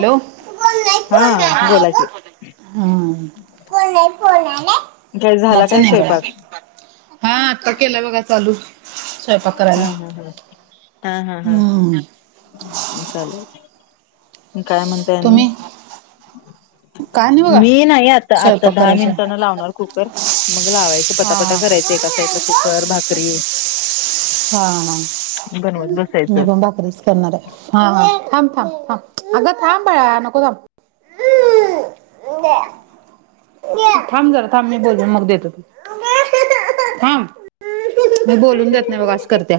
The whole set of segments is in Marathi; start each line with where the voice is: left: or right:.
right: हॅलो!
left: हा बोला की
right: कोण आलंय?
left: काय झाला
right: नाच
left: काय
right: नाही बाळा.
left: स्वयंपाक
right: हा आता केलं बघा चालू, स्वयंपाक
left: हा
right: करायला
left: हा हा चालू हे, मग काय म्हणता यांनी
right: तुम्ही काय नाही बघा
left: मी नाही आता-आता
right: स्वयंपाक
left: दहा
right: करायचा
left: मिनिटांनी लावणार कुकर मग लावायचं पटा-पटा
right: हा
left: करायचं. एका
right: कोण नाही
left: साईडला
right: ग
left: कुकर, भाकरी
right: हा ना,
left: बनवत
right: मी
left: बसायचं
right: पण भाकरीच णार, हा- हा थांब-थांब-थांब अगं थांब बाळा नको थांब.
left: [inaudible]
right: थांब जरा, थांब मी बोलून मग देत होती. थांब. मग बोलून देत नाही बघा असं करत्या.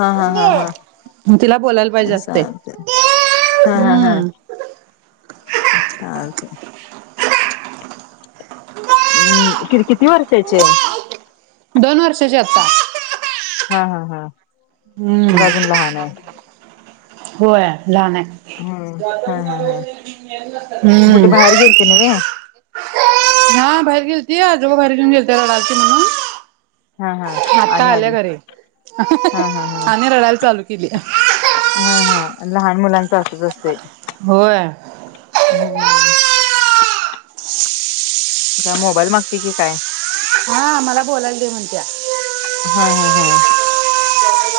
left: हा हा हा हा
right: मग तिला बोलायला पाहिजे असते.
left: चालते चालतंय. अं किर किती वर्षाची आहे.
right: दोन वर्षांची आता.
left: हा-हा-हा,
right: हम्म
left: मग अजून लहान आहे.
right: होय, लहान आहे.
left: हम्म हा हा हा कुठे
right: हम्म.
left: बाहेर गेलते नव्हे
right: हा बाहेर गेलती आजोबा बाहेर घेऊन गेलते रडालती म्हणून.
left: हा, हा.
right: आत्ता
left: आणि
right: आल्या
left: आली
right: घरी
left: हा हा हा
right: आणि रडायला चालू केली.
left: हा हा लहान मुलांच असच असतंय.
right: होय.
left: हम्म! म काय मोबाईल मागती की काय.
right: हा मला बोलायला दे म्हणत्या.
left: हा हा हा‌.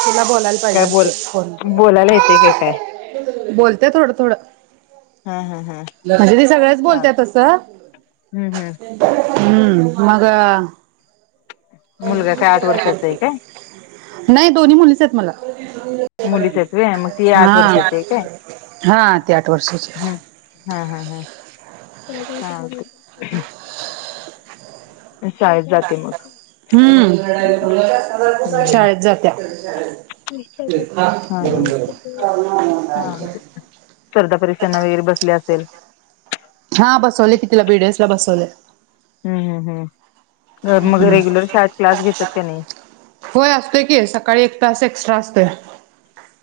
right: तिला बोलायला पाहिजे
left: बोल
right: असतंय फोन‌.
left: बोलायला येते काय काय
right: बोलत्या थोडं थोडं.
left: हा, हा, हा.
right: म्हणजे ती सगळंच बोलत्या
left: हम्म
right: तसं. हम्म! मग,
left: मुलगा काय आठ वर्षाचा आहे काय.
right: नाही दोन्ही मुलीचं आहेत मला.
left: मुलीच आहेत व्हय मग ती आठ
right: हा
left: वर्षाची आहे काय
right: हा ती आठ वर्षाची आहे.
left: हम्म हा हा हा [unintelligible] जाते मग
right: हम्म!
left: हम्म
right: शाळेत जात्या. हे खा
left: हा
right: गरम
left: हा
right: गरम खाऊन
left: चालतंय
right: [unintelligible]
left: स्पर्धा परीक्षांना वगैरे बसली असेल.
right: हा बसवलंय की तिला बीडीएस ला बसवलंय.
left: हम्म हम्म हम्म, मग रेग्युलर शाळेत क्लास घेत्यात का नाही‌.
right: होय असतोय की सकाळी एक तास एक्सट्रा असतोय.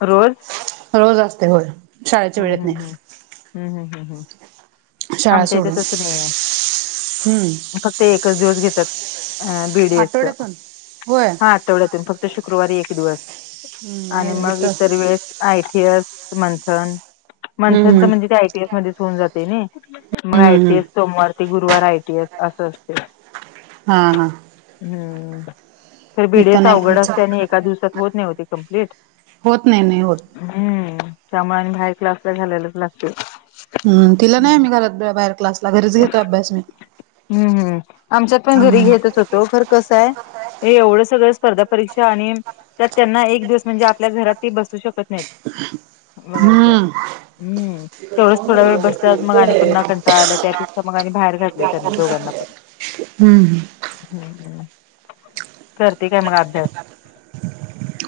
left: रोज.
right: रोज असते होय शाळेच्या
left: हम्म
right: वेळेत नाही.
left: हम्म हम्म हम्म हम् हम् हम्,
right: शाळा
left: आमच्या इथे
right: सोडून
left: तस नाहीये
right: हम्म
left: फक् क्त एकच दिवस घेतात, हा बीडीएस च
right: आठवड्यातून होय
left: हा. आठवड्यातून फक्त शुक्रवारी एक दिवस आणि
right: हम्म
left: मग
right: इथं
left: इतर वेळेस आयटीएस मंथन मंथनच
right: हम्म
left: म्हणजे ते आयटीएस मध्येचं होऊन जातंय नै. मग
right: हम्म हम्म
left: आयटीएस
right: हम्म
left: सोमवार ते गुरुवार आयटीएस असं असतंय.
right: हा, हा.
left: हम्म! ते
right: इथं
left: बीडीएस
right: नाही
left: अवघड
right: आमचं
left: असतंय आणि एका दिवसात होत नाही ओ ते कंप्लीट.
right: होत नाही नाही होत
left: हम्म त्यामुळे आणि बाहेर क्लासला घालायलाच लागतंय‌.
right: हम्म तिला नाही आम्ही घरात बाहेर क्लासला घरीच घेतोय अभ्यास मी.
left: हम्म हम्म, आमच्यात पण घरी घेतच होतो खर कसं आहे. हे एवढं सगळं स्पर्धा परीक्षा आणि त्यात त्यांना एक दिवस म्हणजे आपल्या घरात ती बसू शकत नाहीत. बघायचं
right: हम्म!
left: हम्म तेवढंच थोडा वेळ बसतात मग आणि पुन्हा कंटाळा आलाय त्यापेक्षा मग आणि बाहेर घातलंय
right: [unintelligible]
left: त्यांना
right: हम्म
left: दोघांना पण.
right: हम्म.
left: [inaudible] करते काय मग अभ्यास?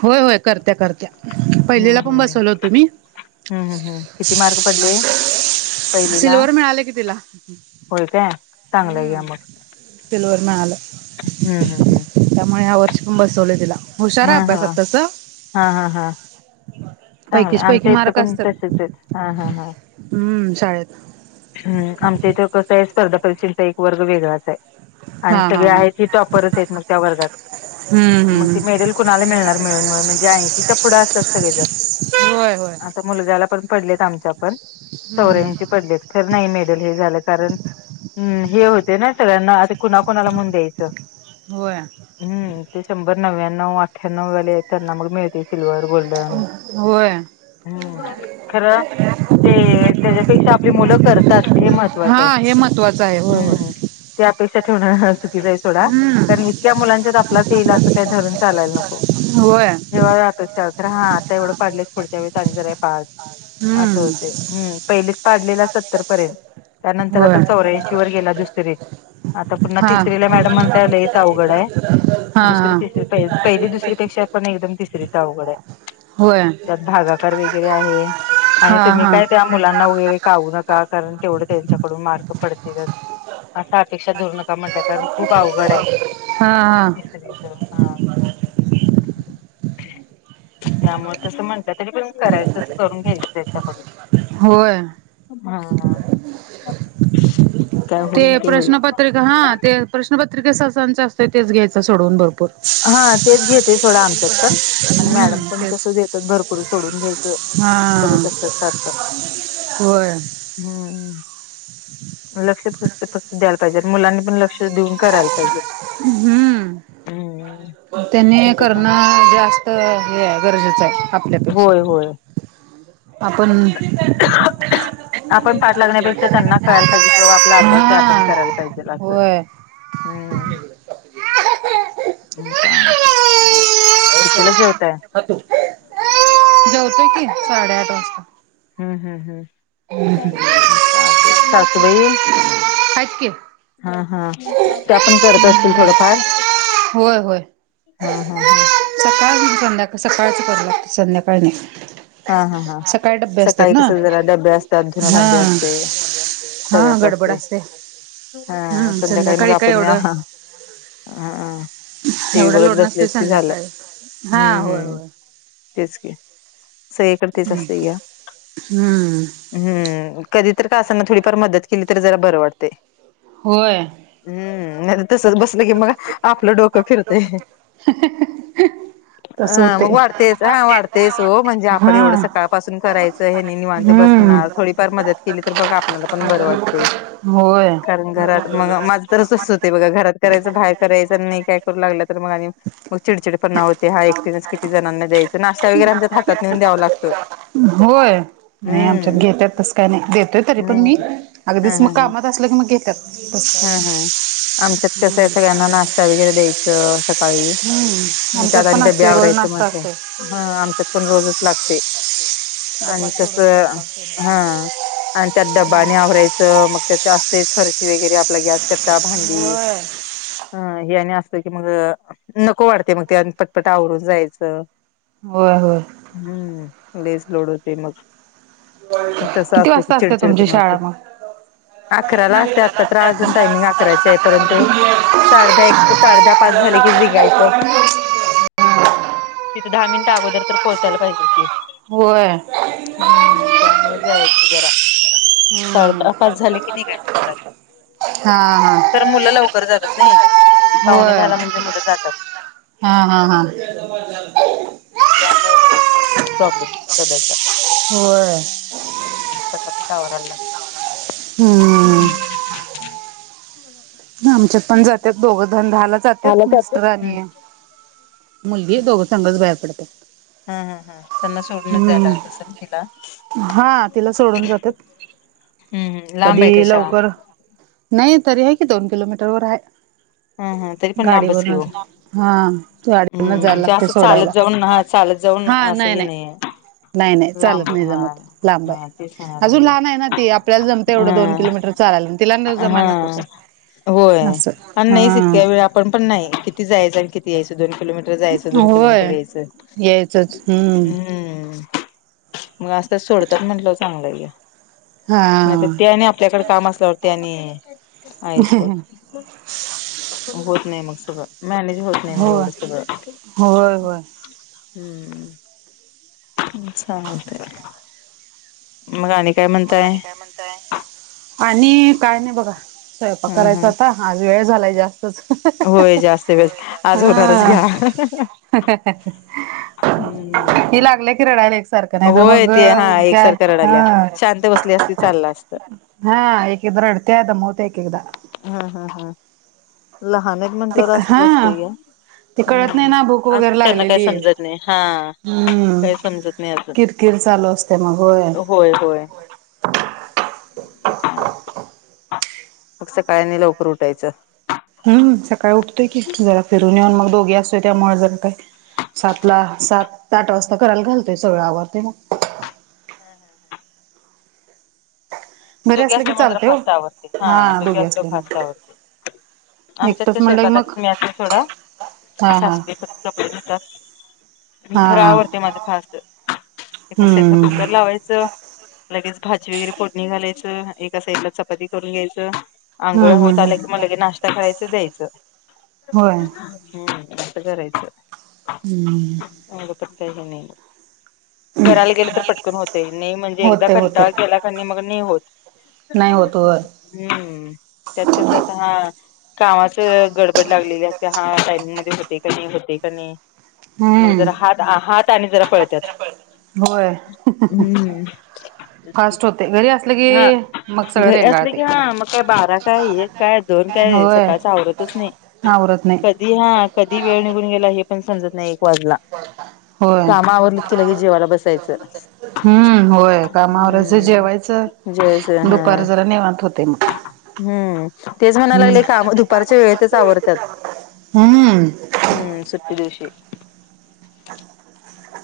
right: होय होय करत्या करत्या
left: हम्म
right: पहिलीला पण
left: हम्म.
right: बसवल होतं मी.
left: हम्म हम्म किती मार्क पडले? पहिलीला?
right: सिल्वर मिळालं कि तिला
left: होय काय चांगलं आहे
right: हम्म.
left: घ्या मग.
right: सिल्वर मिळालं.
left: हम्म हम्म हम्म.
right: त्यामुळे ह्या वर्ष पण बसवले तिला हुशार आहे
left: हा हा
right: अभ्यासात तसं.
left: हा हा हा चांगलं
right: पैकीच पैकी
left: आमच्या इथं
right: मार्क
left: पण
right: असतात.
left: तसेच आहेत हा हा हा.
right: हम्म शाळेत
left: हम्म आमच्या इथं कसं आहे स्पर्धा परीक्षाचा वर्ग वेगळाच आहे आणि
right: हा हा
left: सगळे
right: हा
left: आहे ते टॉपरच आहेत मग त्या वर्गात
right: हम्म
left: मग ते
right: हम्म
left: मेडल कुणाला मिळणार मिळून मिळून म्हणजे ऐंशीच्या पुढं असतात सगळे जर.
right: होय होय.
left: आता मुलगाला पण पडलेत आमच्या पण
right: हम्म
left: चौऱ्यांशी
right: हम्म
left: पडलेत खरं नाही मेडल हे झालं कारण हम्म हे होते ना सगळ्यांना आता कुणाकुणाला म्हणून द्यायचं.
right: होय.
left: हम्म ते शंभर नव्यानव, अठ्ठयानवं वाले त्यांना मग मिळते सिलव्हर, गोल्डन
right: होय.
left: हम्म खरं ते त्याच्यापेक्षा आपली मुलं तात हे महत्त्वाचं आहे
right: हा हे महत्त्वाचं आहे होय होय.
left: हम्म ती अपेक्षा ठेवणार तीज ही सोडा कारण
right: हम्म
left: इतक्या मुलांच्यात आपलाच येईल असं काही धरून चालायला नको.
right: होय
left: जेव्हा [unintelligible] आता एवढं पडलेस पुढच्या वेळेस आणि जरा हे पाड असं
right: हम्म
left: होते पहिलेच पाडलेलं सत तर पर्यंत त्यानंतर आता
right: होय
left: चौऱ्यांशी वर गेला दुसरीत. आता पुन्हा
right: हा.
left: तिसरीला मॅडम म्हणताय लेईच अवघड आहे
right: हा
left: दुसरी, तिसरी,
right: हा
left: पहिली, दुसरीपेक्षा पण एकदम तिसरीचा अवघड आहे.
right: होय
left: त्यात भागाकार वगैरे आहे आणि
right: हा
left: तुम्ही
right: हा
left: काय त्या मुलांना वगैरे काउनच का कारण तेवढं त्यांच्याकडून मार्क पडतीलचं असा अपेक्षा धरू नका म्हणजे कारण खूप अवघड आहे
right: हा हा
left: तिसरीचा हा. त्यामुळे तसं म्हणतं तरी पण करायचं तसं करून घ्यायचं त्याच्याकडून.
right: होय.
left: हां.
right: ते प्रश्नपत्रिका हा ते प्रश्नपत्रिका सासांच असतं तेच घ्यायचं सोडवून बरो
left: हा तेच घेतात थोडं आमच्यात पण आणि मॅडम
right: हम्म
left: पण कसं
right: तेच
left: देतात भरपूर सोडून घ्यायचं
right: हा
left: बघत असतात सारखं.
right: होय.
left: हम्म.
right: ह
left: लक्ष फक्त फक्त द्यायला पाहिजे मुलांनी पण लक्ष देऊन करायला पाहिजे.
right: हम्म.
left: हम्म. मग
right: त्यांनी
left: काय चांगलं.
right: करणं जास्त हे आहे गरजेचं आहे आपल्यापेक्षा.
left: होय होय
right: आपण
left: आपण पाठ लागण्यापेक्षा त्यांना कळायला पाहिजे कि बाबा आपला अभ्यास आहे आपण
right: हा
left: करायला पाहिजेत असं.
right: होय
left: मी सांगते
right: [unintelligible]
left: हम्म हम्म हम्म. पाहते सासुबाई
right: आहेत की
left: हा हा. त्या पण करत असतील थोडंफार.
right: होय होय
left: हा, हा, हा.
right: सकाळ संध्याका सकाळच करू लागतात. संध्याकाळ नाही.
left: हा, हा, हा.
right: सकाळी डब्बे असतात
left: सकाळी
right: ना
left: कस जरा डबे असतात. धुन
right: हा
left: भांडी असतयं.
right: हा गडबड असतयं.
left: हा. संध्याकाळी मग आपण
right: एवढं
left: याहा हम. टीव्ही
right: एवढं
left: बघत
right: लोड नसते
left: बसलेत की झालं.
right: संध्याकाळी हा
left: हम्म,
right: होय
left: हम्
right: होय
left: तेच कि. सगळीकड तेच असतय घ्या.
right: हम्म
left: हम्म. कधी तर का असांना थोडीफार मदत केली तर जरा बरं वाटतयं.
right: होय.
left: हम्म. नाही तसच बसलं की मग आपलं डोकं फिरतय.
right: [unintelligible]
left: ह.
right: तस
left: मग
right: होते
left: वाढतयच हा. वाढतयच हो. म्हणजे आ पण
right: हा
left: एवढं सका ळ पासन करायचं. हे नि निवांत
right: हम्म
left: बसणार थोडीफार मदत केली तर, मग आपल्याला पण बर वाटतय.
right: होय
left: कारण घरात मग माझं तरचत होते बघा घरात करायचं बाहेर करायचं आणि नाही काय करू लागलं तर मग आणि मग चिडचिड पणव्हते हा एकटीने किती जणांना द्यायच. नाशता वगैरे आमच्या हात नेऊन द्यावा लागतो.
right: होय. नाही आमच्यात
left: हम्म
right: घेत्यात तस काय नाही. देतोय तरी पण
left: नाही
right: मी. अगदीच मग कामात- - असलं की मग घेत्यात.
left: हम, हम. आमच्यात कसं हाय सगळ्यांना नाश्ता वगैरे द्यायच. रोज सकाळी
right: हम्म. आमच्यात
left: त्यात
right: पण
left: डब्बे
right: असतोय रोज
left: आवरायचं
right: नाश्ता
left: म्हटलं.
right: असतोय.
left: हं. आमच्यात पण रोजच लागतय. आणि
right: डब्बा
left: कस
right: सोडून स्वयंपाक
left: हा
right: सोडून.
left: आणि त्यात डबा आणि आवरायच. मग त्यात असतय फरशी वगैरे आपला गॅसकट्टा भांडी.
right: होय.
left: अं हे आणि असत की मग नको वाटतय मग ते आणि पटपट आवरून जायचं.
right: होय, होय.
left: हम्म. लइच लोड होतय मग. मग तस
right: किती
left: असल कि
right: वाजता असते
left: चिडचिड
right: तुमची
left: पणा होतयं.
right: शाळा मग?
left: अकराला असते आता तर अजून टायमिंग अकराचे आहे परंतु साडेदहा एक साडेदहा पाच झाले की निघायचं. तिथं दहा मिनट अगोदर तर पोचायला पाहिजेल.
right: होय.
left: हम्म. त्यामुळे जायचं जरा.
right: हम्म.
left: साडेदहा पाच झाले की निघायच घरातून.
right: हा हा.
left: तर मुलं लवकर जातात नई. पाहुणे
right: होय.
left: दहाला म्हणजे मुलं जातात.
right: हा, हा, हा.
left: त्यामुळे हे होत प्रॉब्लेम डब्याचा.
right: होय.
left: हम्. पटापटा आवरायला लागतयं.
right: हम्म. आमच्या पण जातात दोघं धन दहाला
left: आला
right: जात्यात
left: जातो
right: मिस्टर
left: हम्म
right: आणि मुलगी दोघ संघच बाहेर पडत्यात.
left: हम, हम, हम. त्यांना सोडूनच जायला लागत असल तिला.
right: हा तिला सोडून जातात.
left: हम्म, हम्. लांब हाय
right: कधी
left: का शाळा?
right: लवकर नाही तरी हाय की दोन किलोमीटर वर हाय.
left: हा हा तरी पण लांबच की ओ
right: गाडीवरनच हा गाडीवरन
left: हम्म
right: जायला
left: म्हणजे
right: लागतय
left: असं चालत
right: सोडायला.
left: जाऊन हा चालत जाऊन
right: हा
left: असं
right: नाही
left: हे
right: नाही
left: नाहीये.
right: नाही नाही चालत
left: लांब आहे
right: नाही
left: हा
right: जमत लांबाय.
left: हा तेच म्हणायला
right: अजून लहान
left: लागले
right: आहे ना ती आपल्याला जमते एवढं दोन
left: हा
right: किलोमीटर चालायल. तिला न जमायला नको
left: हा
right: काय.
left: होय
right: असं
left: आणि नाहीच
right: हा
left: इतक्या वेळ आपण पण नाही किती जायचं आणि किती यायचं दोन किलोमीटर. [unintelligible] जायचं दोन किलोमीटर
right: होय
left: यायचं. हम्म. मग [unintelligible] सोडत्यात म्हटलं चांगलं हे. नाहीतर
right: हा
left: ते आणि आपल्याकडे काम असल्यावर ते आणि आहेच बघ. होत नाही मग सगळं. मॅनेज होत नाही मग
right: होय
left: एवढं सगळं.
right: होय होय आणि
left: हम्म अ्छा मगाणी
right: मग आणि काय म्हणतय आणि काय नाही बघा स्वयंपाक
left: ह
right: करायचा
left: ह
right: आता आज वेळ झालाय जास्त
left: होय जास्त वेळ आज होणारच
right: हा
left: घ्या हम्म
right: ह लागलं की रडायला एकसारखं नाही तर
left: होय
right: मग
left: ते हा
right: उ्या
left: एकसारखं
right: ह
left: रडाल्या शांत बसली असती चाललं असतं
right: हा एककद्र अडतेयद मत येककदा
left: हा हा हा लहान एक
right: ते
left: म्हंटलंवर असं जा
right: हा
left: असतंय का
right: ते कळत नाही
left: हम्म
right: ना भूक
left: अजून
right: वगैरे
left: त्यांना काही
right: लागलेली आहे
left: समजत नाही हा
right: हम्म
left: काही समजत नाही अजून
right: किरकिर चालू असते मगय
left: होय होय चालते फ सकाळ नाही लवकर उठायचं
right: हम्म सकाळी उठतोय की जरा फिरून येऊन मग दोघे असतय त्यामुळेळ जरा काय सात ला सात ते आठ वाजता करायला घालतय सगळं आवते मग
left: हम हम हम
right: घरी
left: दुघ्या
right: असलं
left: असतो
right: की
left: मणजरा
right: चालतंय हो
left: फास्त आवडते हा दुघे
right: दोघी
left: असतो
right: असले मग
left: फास्ता आवडते आमच्यात
right: एकटंच
left: ते
right: म्हणलं की मग
left: स्वयंपाकातम्ही आजचा थोडा
right: हा हा
left: सासवी कपडे घेतात मी
right: हा
left: खरं
right: हा
left: आवडते माझ फास् एकाथलं
right: हम्म
left: कुकर लावायचं लगेच भाजी वगैरे फोडणी घालायचं एका साइडला चपाती करून घ्यायचं आंघोळ्या
right: हम्म हम्म
left: होत आल्या की
right: हम्म
left: मला की नाश्ता करायचं द्यायचं
right: होय
left: हम् कस करायचं
right: हम्म
left: हो गपता ये नन करायला गेले तर पटकन होते नाही म्हणजे एकदा
right: होते होते
left: कंटा केला क नाही मग नाही होत
right: नाही होत वर
left: हम्म त्यात कसता हा कामाच गडबड लागलेली त्या हा टायमिंगमध्ये होते का नाही होते का नाही मग
right: हम्म
left: जरा हात हात आणि जरा पळतात
right: होय फास्ट होते घरी असलं की
left: हा
right: मग सगळं
left: घरी असले
right: रेंगाळते
left: की हा मग काय बारा काय एक काय दोन काय
right: होय
left: सकाळच आवरतच नाही
right: आवरत नाही
left: कधी हा कधी वेळ निघून गेला हे पण समजत नाही एक वाजला
right: ब हा
left: कामा आवरलं केलं की जीवाला बसायचं
right: हम्म होय कामावर ज
left: हम्म
right: जेवायचं
left: जेवायचं
right: दुपार
left: हा
right: जरा नेवात होते मग
left: हम्म तेच म्हणायला लागले
right: हम्म
left: की आम दुपारच्या वेळेतच आवडतात
right: हमन
left: हम् सुट्ट दिवशीे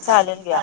left: चालेल घ्या